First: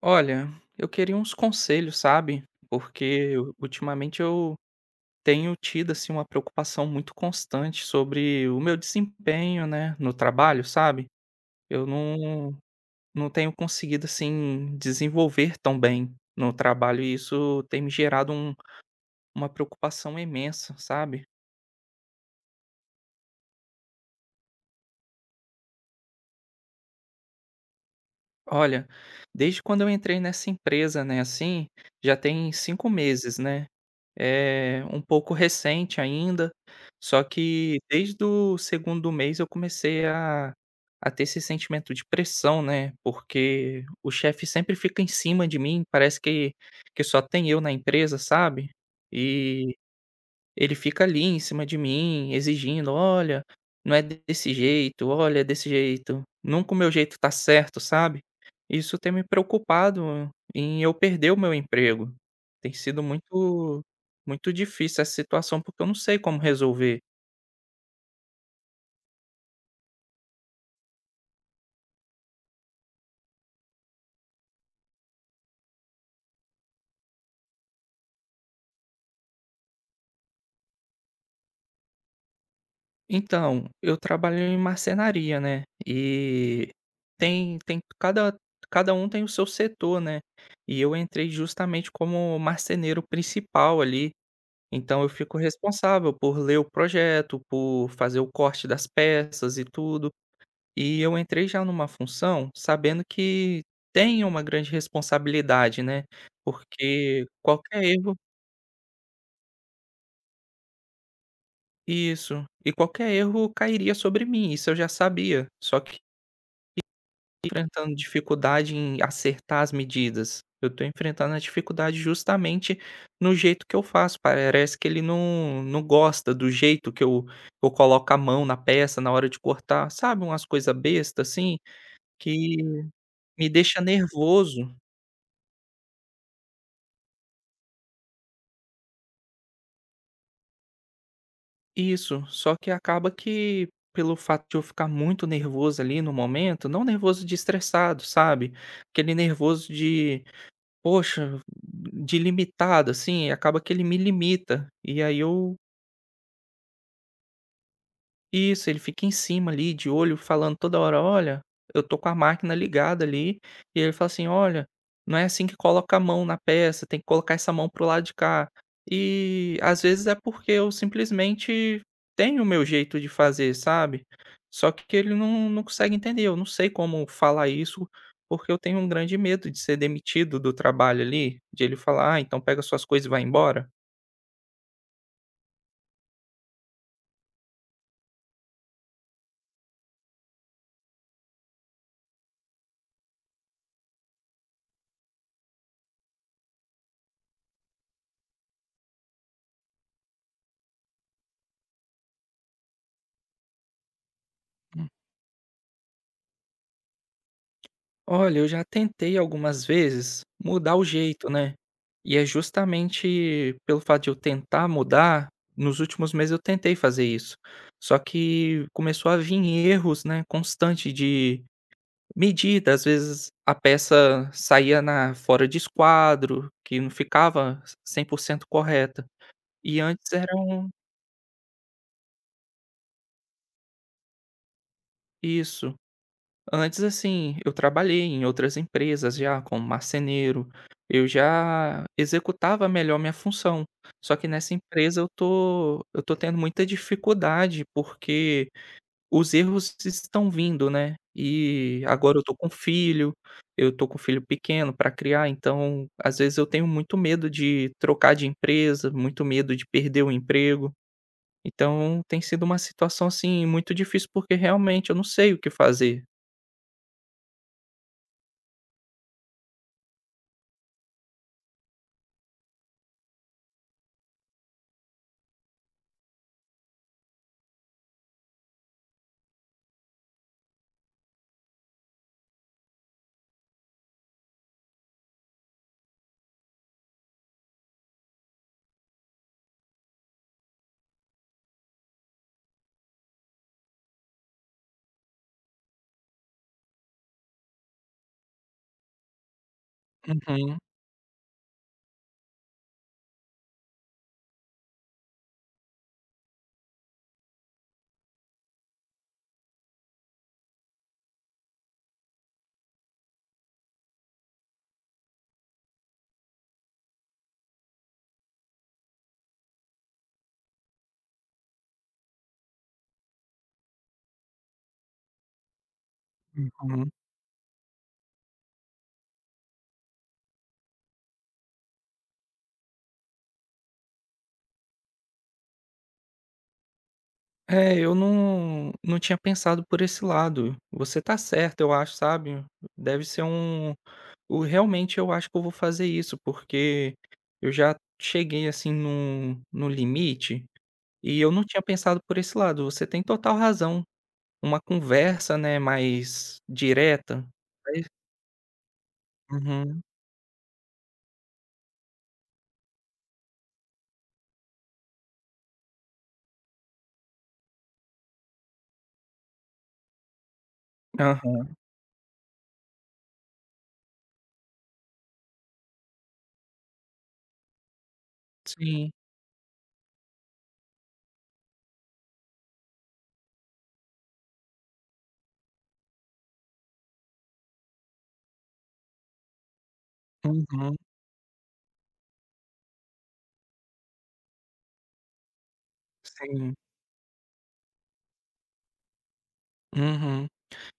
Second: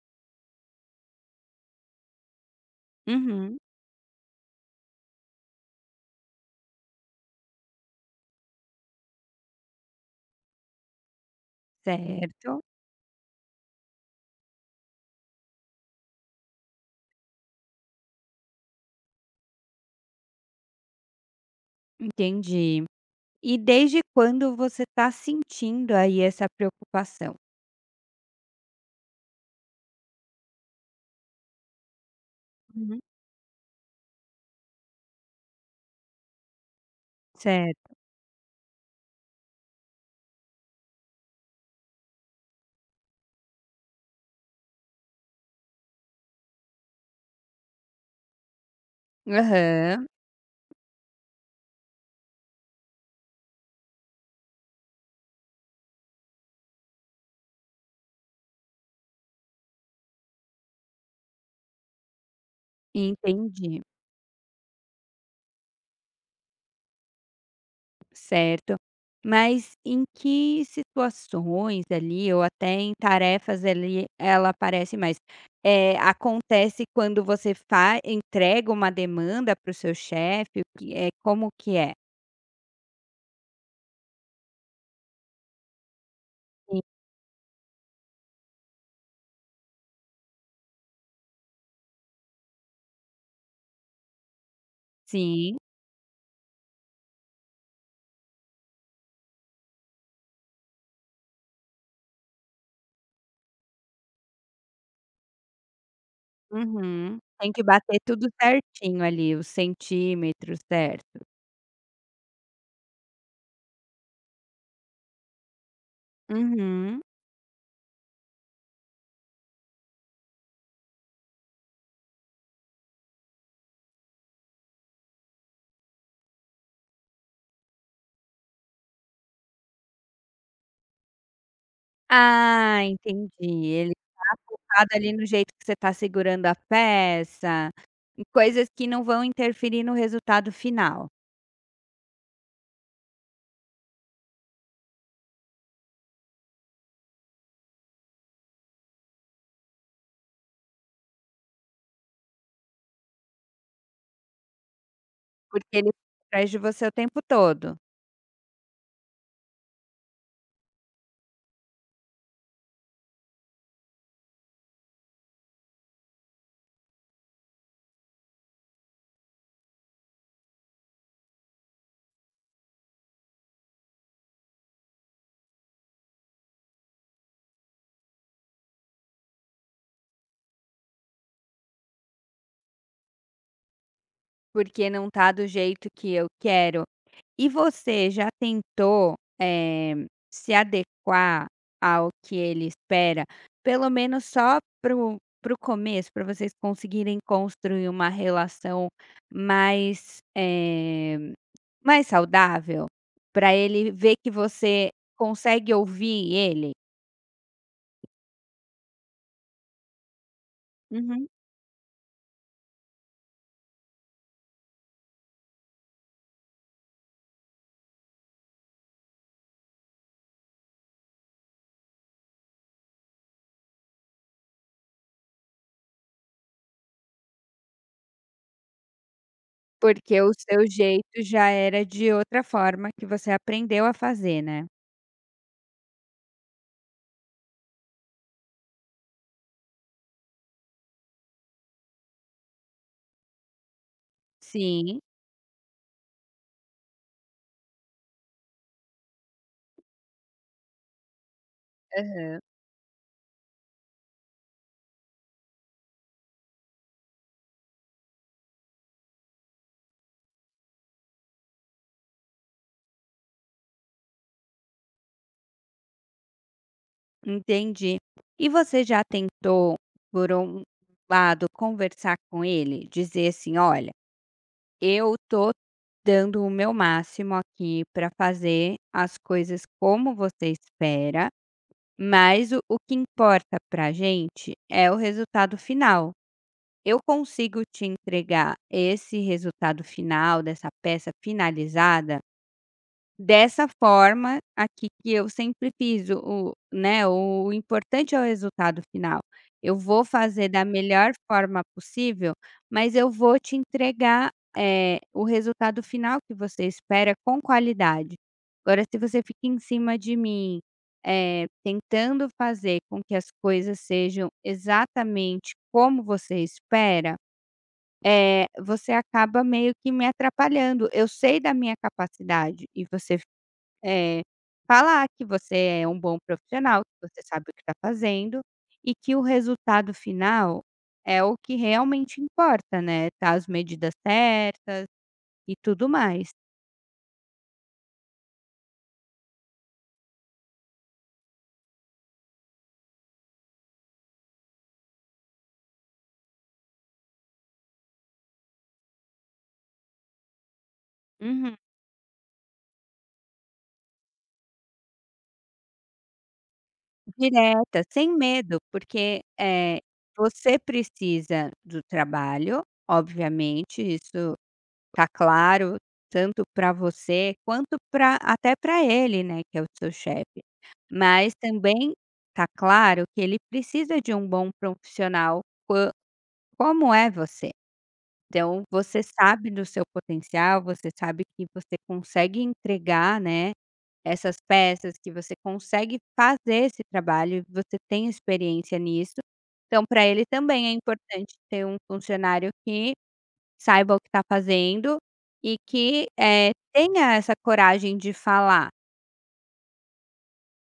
Olha, eu queria uns conselhos, sabe? Porque u Uhum, ultimamente eu tenho tido, assim, uma preocupação muito constante sobre o meu desempenho, né, no trabalho, sabe? Eu não certo, não tenho conseguido, assim, desenvolver tão bem no trabalho e isso tem me gerado uma preocupação imensa, sabe? entendi. E desde quando você está sentindo aí essa preocupação? Olha, desde quando eu entrei nessa empresa, né, assim, já tem cinco Uhum. meses, né? É um pouco recente ainda, só que Certo. desde o segundo mês eu comecei a ter esse sentimento de pressão, né, porque o chefe sempre fica em cima de mim, parece que só tem eu na empresa, sabe? E Aham, ele fica ali em cima de mim, exigindo: "Olha, não é desse jeito, olha, é desse jeito. Nunca o meu jeito tá certo", sabe. Isso tem me preocupado em eu perder o meu emprego. Tem sido entendi, muito difícil essa situação, porque eu não sei como resolver. certo. Mas em que situações ali ou até em tarefas ali ela aparece mais? Acontece quando você fa entrega uma demanda para o seu chefe, o que é, como que é? Então, eu trabalho em marcenaria, né, e tem tem cada cada um tem o seu setor, né, e eu entrei justamente como marceneiro principal ali. Então eu fico Sim. responsável por ler o projeto, por fazer o corte das peças e tudo. E eu entrei já numa função sabendo que tem uma grande responsabilidade, né, Uhum. porque Tem que qualquer bater erro tudo certinho ali, os centímetros, certo. isso, e qualquer erro cairia sobre mim, isso eu já sabia, só que Uhum. enfrentando dificuldade em acertar as medidas, eu estou enfrentando a dificuldade justamente no jeito que eu faço, parece que ele não gosta do jeito que eu coloco a mão na peça na hora de cortar, sabe, umas coisas bestas assim, que Ah, entendi. me deixa Ele tá nervoso. focado ali no jeito que você tá segurando a peça, em coisas que não vão interferir no resultado final, Isso, só que acaba que pelo fato de eu ficar muito nervoso ali no momento, não nervoso de estressado, sabe, aquele nervoso de poxa, de limitado, assim, acaba que ele me limita, e aí eu porque ele fica atrás de você o tempo todo, isso, ele fica em cima ali, de olho, falando toda hora: "Olha, eu tô com a máquina ligada ali", e ele fala assim: "Olha, não é assim que coloca a mão na peça, tem que colocar essa mão pro lado de cá". E às vezes é porque eu simplesmente tenho o meu jeito de fazer, sabe. Só que ele não consegue entender, eu não sei como falar isso, porque eu tenho um grande medo de ser demitido do trabalho ali, de ele falar: "Ah, então pega suas coisas e vai embora". porque não tá do jeito que eu quero. E você já tentou, eh, se adequar ao que ele espera, pelo menos só para o começo, para vocês conseguirem construir uma relação mais, mais saudável? Para ele ver que você consegue ouvir ele? Olha, eu já tentei algumas vezes mudar o Uhum. jeito, né. E é justamente pelo fato de eu tentar mudar, nos últimos meses eu tentei fazer isso. Só que começou a vir erros, né, constante de medida, às vezes a peça saía na fora de esquadro, que não ficava 100% correta. E antes Porque era o seu um jeito já era de outra forma que você aprendeu a fazer, né? isso. Antes, assim, eu trabalhei em outras empresas já como marceneiro, eu já executava melhor minha função. Só que nessa Sim. empresa eu tô tendo muita dificuldade, porque os erros estão vindo, né. E agora eu tô Aham. com filho, eu tô com filho pequeno para criar, então, às vezes eu tenho muito medo de trocar de empresa, muito medo de perder o emprego. Então tem sido uma situação, assim, muito difícil, porque realmente eu não sei o que fazer. Entendi. E você já tentou, por um lado, conversar com ele, dizer assim: olha, eu tô dando o meu máximo aqui para fazer as coisas como você espera, mas o que importa para gente é o resultado final. Eu consigo te entregar esse resultado final dessa peça finalizada dessa forma aqui que eu sempre fiz o né, o importante é o resultado final. Eu vou fazer Uhum. da melhor forma possível, mas eu vou te entregar, o resultado final que você espera com qualidade. Agora se você fica em cima de mim, tentando fazer com que as coisas sejam exatamente como você espera, você acaba meio que me atrapalhando. Eu sei da minha capacidade e você é, falar que você é um bom profissional, Uhum. que você sabe o que está fazendo e que o resultado final é o que realmente importa, né, tá, as medidas certas e tudo mais. É, eu não tinha pensado por esse lado. Você tá certo, eu acho, sabe. Deve ser um o Realmente eu acho que eu vou fazer isso, porque eu já cheguei, assim, no limite e eu não Uhum. tinha pensado por esse lado. Você tem total razão. Uma conversa, né, mais direta. Direta, Aí sem medo, porque, uhum. você precisa do trabalho, obviamente, isso tá claro, tanto para você quanto para até para ele, né, que é o seu chefe. Mas Aham. também tá claro que ele precisa de um bom profissional, como é você. Então Sim. você sabe do seu potencial, você sabe que você consegue entregar, né, essas peças, que você consegue fazer esse trabalho, você tem experiência nisso. Então para ele também é Uhum. importante ter um funcionário que saiba o que está fazendo e que, Sim. tenha essa coragem de falar. Uhum.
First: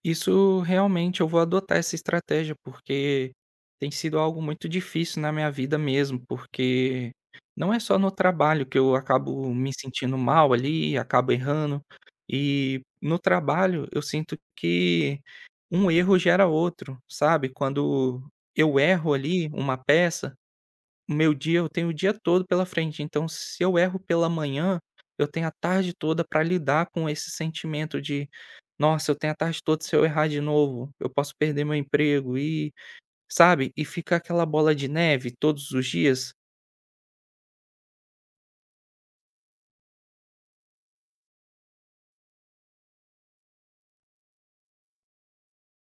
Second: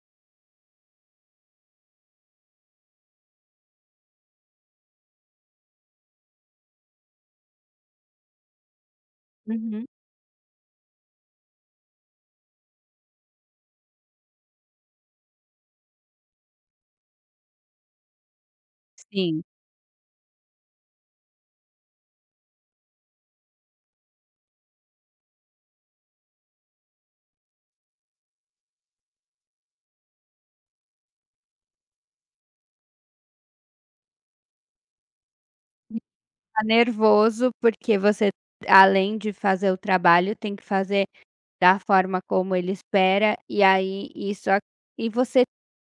Isso realmente eu vou adotar essa estratégia, porque tem sido algo muito difícil na minha vida mesmo, porque não é só no trabalho que eu acabo me Uhum. sentindo mal ali, acabo errando. E no trabalho eu sinto que um erro gera outro, sabe? Quando eu erro Sim, ali uma peça, o meu dia eu tenho o dia todo pela frente, então se eu erro pela manhã, eu tenho a tarde toda para lidar com esse sentimento de: "Nossa, eu tenho a tarde toda, se eu errar de novo, eu posso perder meu emprego", e sabe, e fica aquela bola de neve todos os dias. tá nervoso porque você, além de fazer o trabalho, tem que fazer da forma como ele espera, e aí isso a e você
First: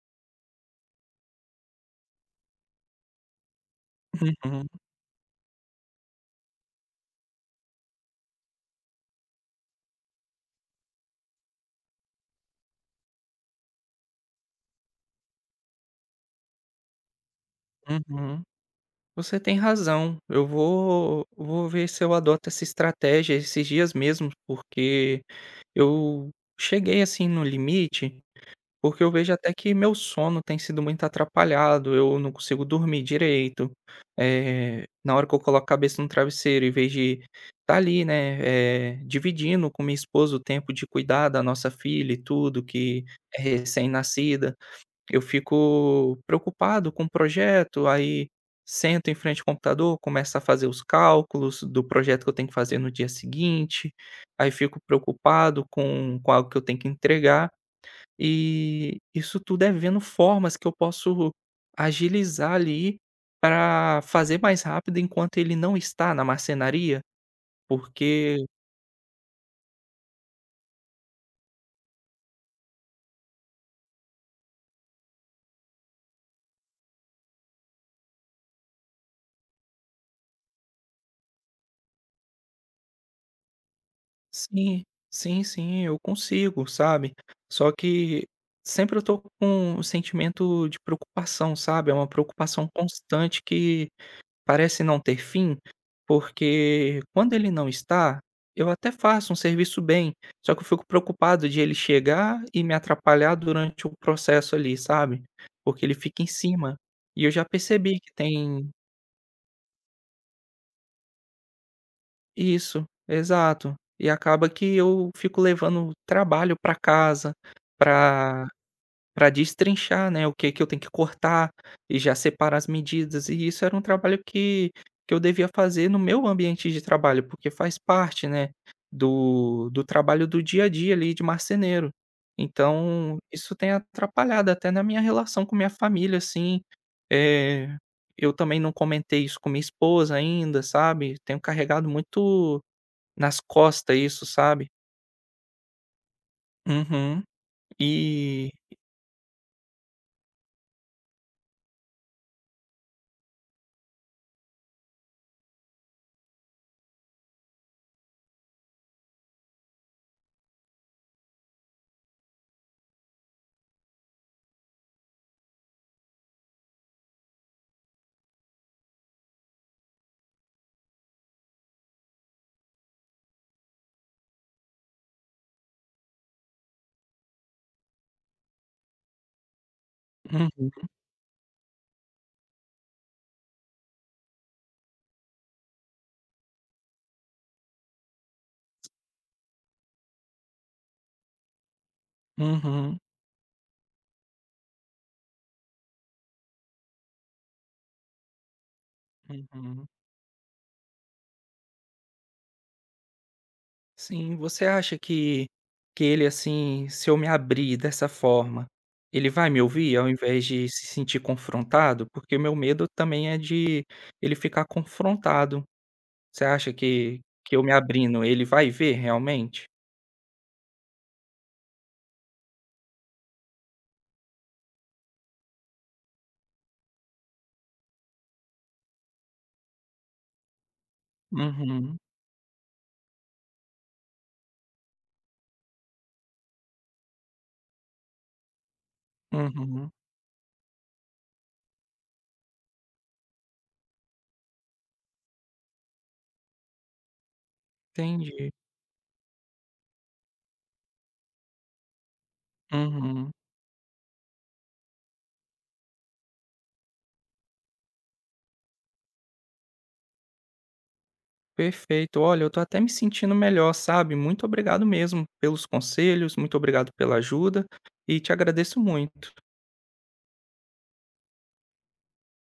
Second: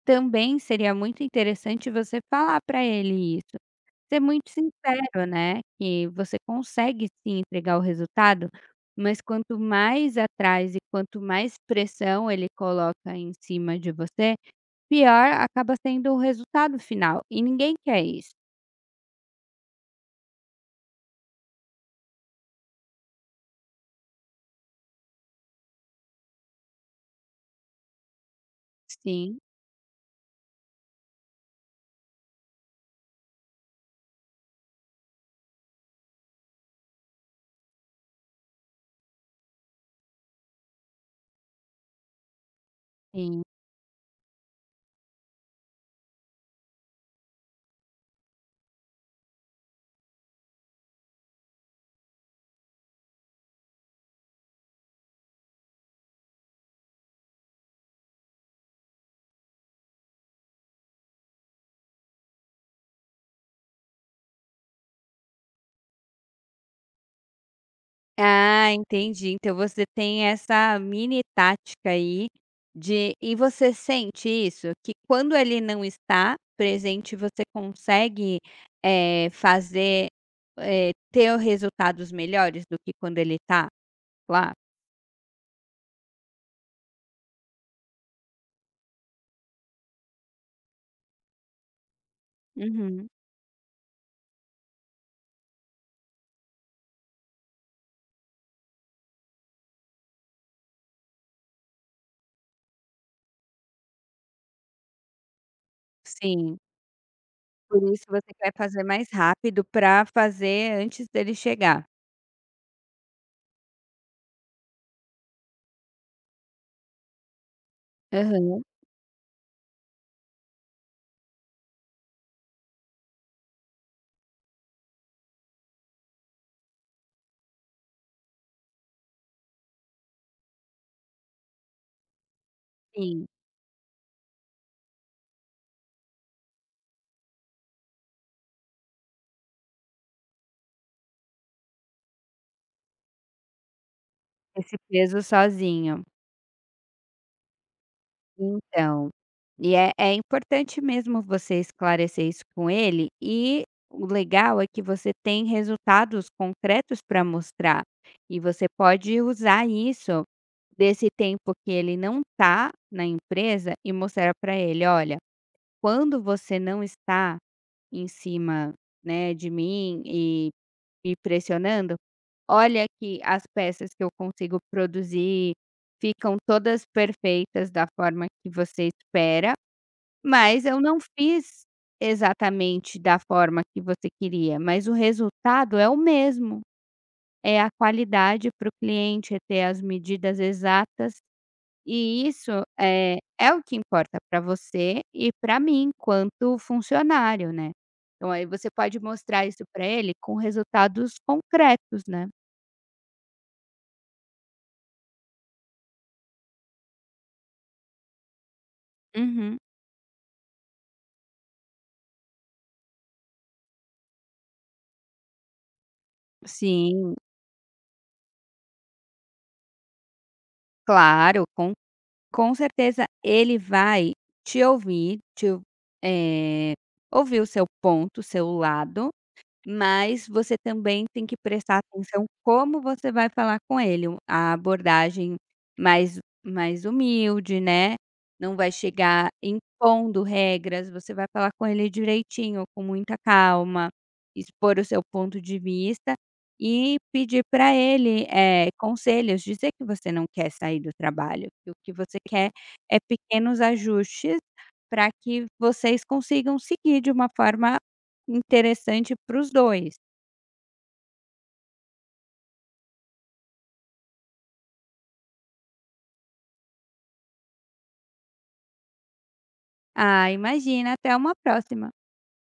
também seria muito interessante você falar para ele isso. Ser muito Uhum, sincero, né, que você consegue sim entregar o resultado, mas quanto mais atrás e quanto mais pressão ele coloca em cima de você, pior acaba sendo o resultado final, e ninguém quer isso. uhum. Você tem razão, eu vou ver se eu adoto essa estratégia esses dias mesmo, porque eu cheguei, assim, no limite. Porque eu vejo Sim, até que meu sono tem sido muito atrapalhado, eu não consigo dormir direito. Eh, na hora que eu coloco a cabeça no travesseiro, em vez de estar ali, né, eh, dividindo com minha esposa o tempo de cuidar da nossa filha e tudo, que é sim. recém-nascida, eu fico preocupado com o projeto, aí sento em frente ao computador, começo a fazer os cálculos do projeto que eu tenho que fazer no dia seguinte, aí fico preocupado com algo que eu tenho que entregar. E isso tudo é vendo formas que eu posso agilizar ali para fazer mais rápido enquanto ele não está na marcenaria, porque Ah, entendi. Então você tem essa mini tática aí de, e você sente isso? Que quando ele não está presente, você consegue, fazer, ter resultados melhores do que quando ele está lá? sim, sim, sim, eu consigo, sabe. Só que sempre eu tô com um sentimento de preocupação, sabe, é uma preocupação Uhum, constante que parece não ter fim, porque quando ele não está, eu até faço um serviço bem, só que eu fico preocupado de ele chegar e me atrapalhar durante o processo ali, sabe. Porque ele fica em sim. cima, e eu já Por percebi isso que você quer tem fazer mais rápido, para fazer antes dele chegar. isso, exato. E acaba que eu fico levando trabalho para casa, para Aham, para destrinchar, né, o que que eu tenho que cortar e já separar as medidas, e isso era um trabalho que eu devia fazer no meu ambiente de trabalho, porque faz parte, né, do trabalho do dia a dia ali de marceneiro. Então, sim. isso tem atrapalhado até na minha relação com minha família, assim, eh, eu também não comentei isso com minha esposa ainda, sabe, tenho carregado muito nas costas isso, sabe. Esse peso sozinho. Uhum. E Então, e é, é importante mesmo você esclarecer isso com ele, e o legal é que você tem resultados concretos para mostrar, e você pode usar isso, desse tempo que ele não está na empresa, e mostrar para ele: "Olha, quando você não está em cima, né, de mim e pressionando, olha que as peças que eu consigo produzir ficam todas perfeitas da forma que você espera, mas Uhum, eu não fiz exatamente da forma que você queria, mas o resultado é o mesmo. É a qualidade para o cliente, é ter as medidas exatas. E isso uhum, é, é o que importa para você e para mim, quanto funcionário, né? Então aí você pode mostrar isso para uhum. ele com resultados concretos, né? Sim, você acha que ele, assim, se eu me abrir dessa forma, ele vai Uhum. me ouvir ao invés de se sentir confrontado? Porque o meu medo também é de ele ficar confrontado. Você acha Sim, que eu me abrindo, ele vai ver realmente? claro, com certeza ele vai te ouvir, eh, ouvir o seu ponto, o seu lado. Mas você também tem que prestar Uhum, atenção como você vai falar com ele, a abordagem mais humilde, né, não vai chegar uhum, impondo regras, você vai falar com ele direitinho, com muita calma, expor o seu ponto de vista e pedir para ele, entendi. Conselhos, dizer que você não quer sair do trabalho, que o que você quer é Uhum, pequenos ajustes para que vocês consigam seguir de uma forma interessante para os 2. perfeito. Olha, eu tô até me sentindo melhor, sabe. Muito obrigado mesmo pelos conselhos, muito obrigado pela ajuda e te agradeço muito. Ah, imagina, até uma próxima.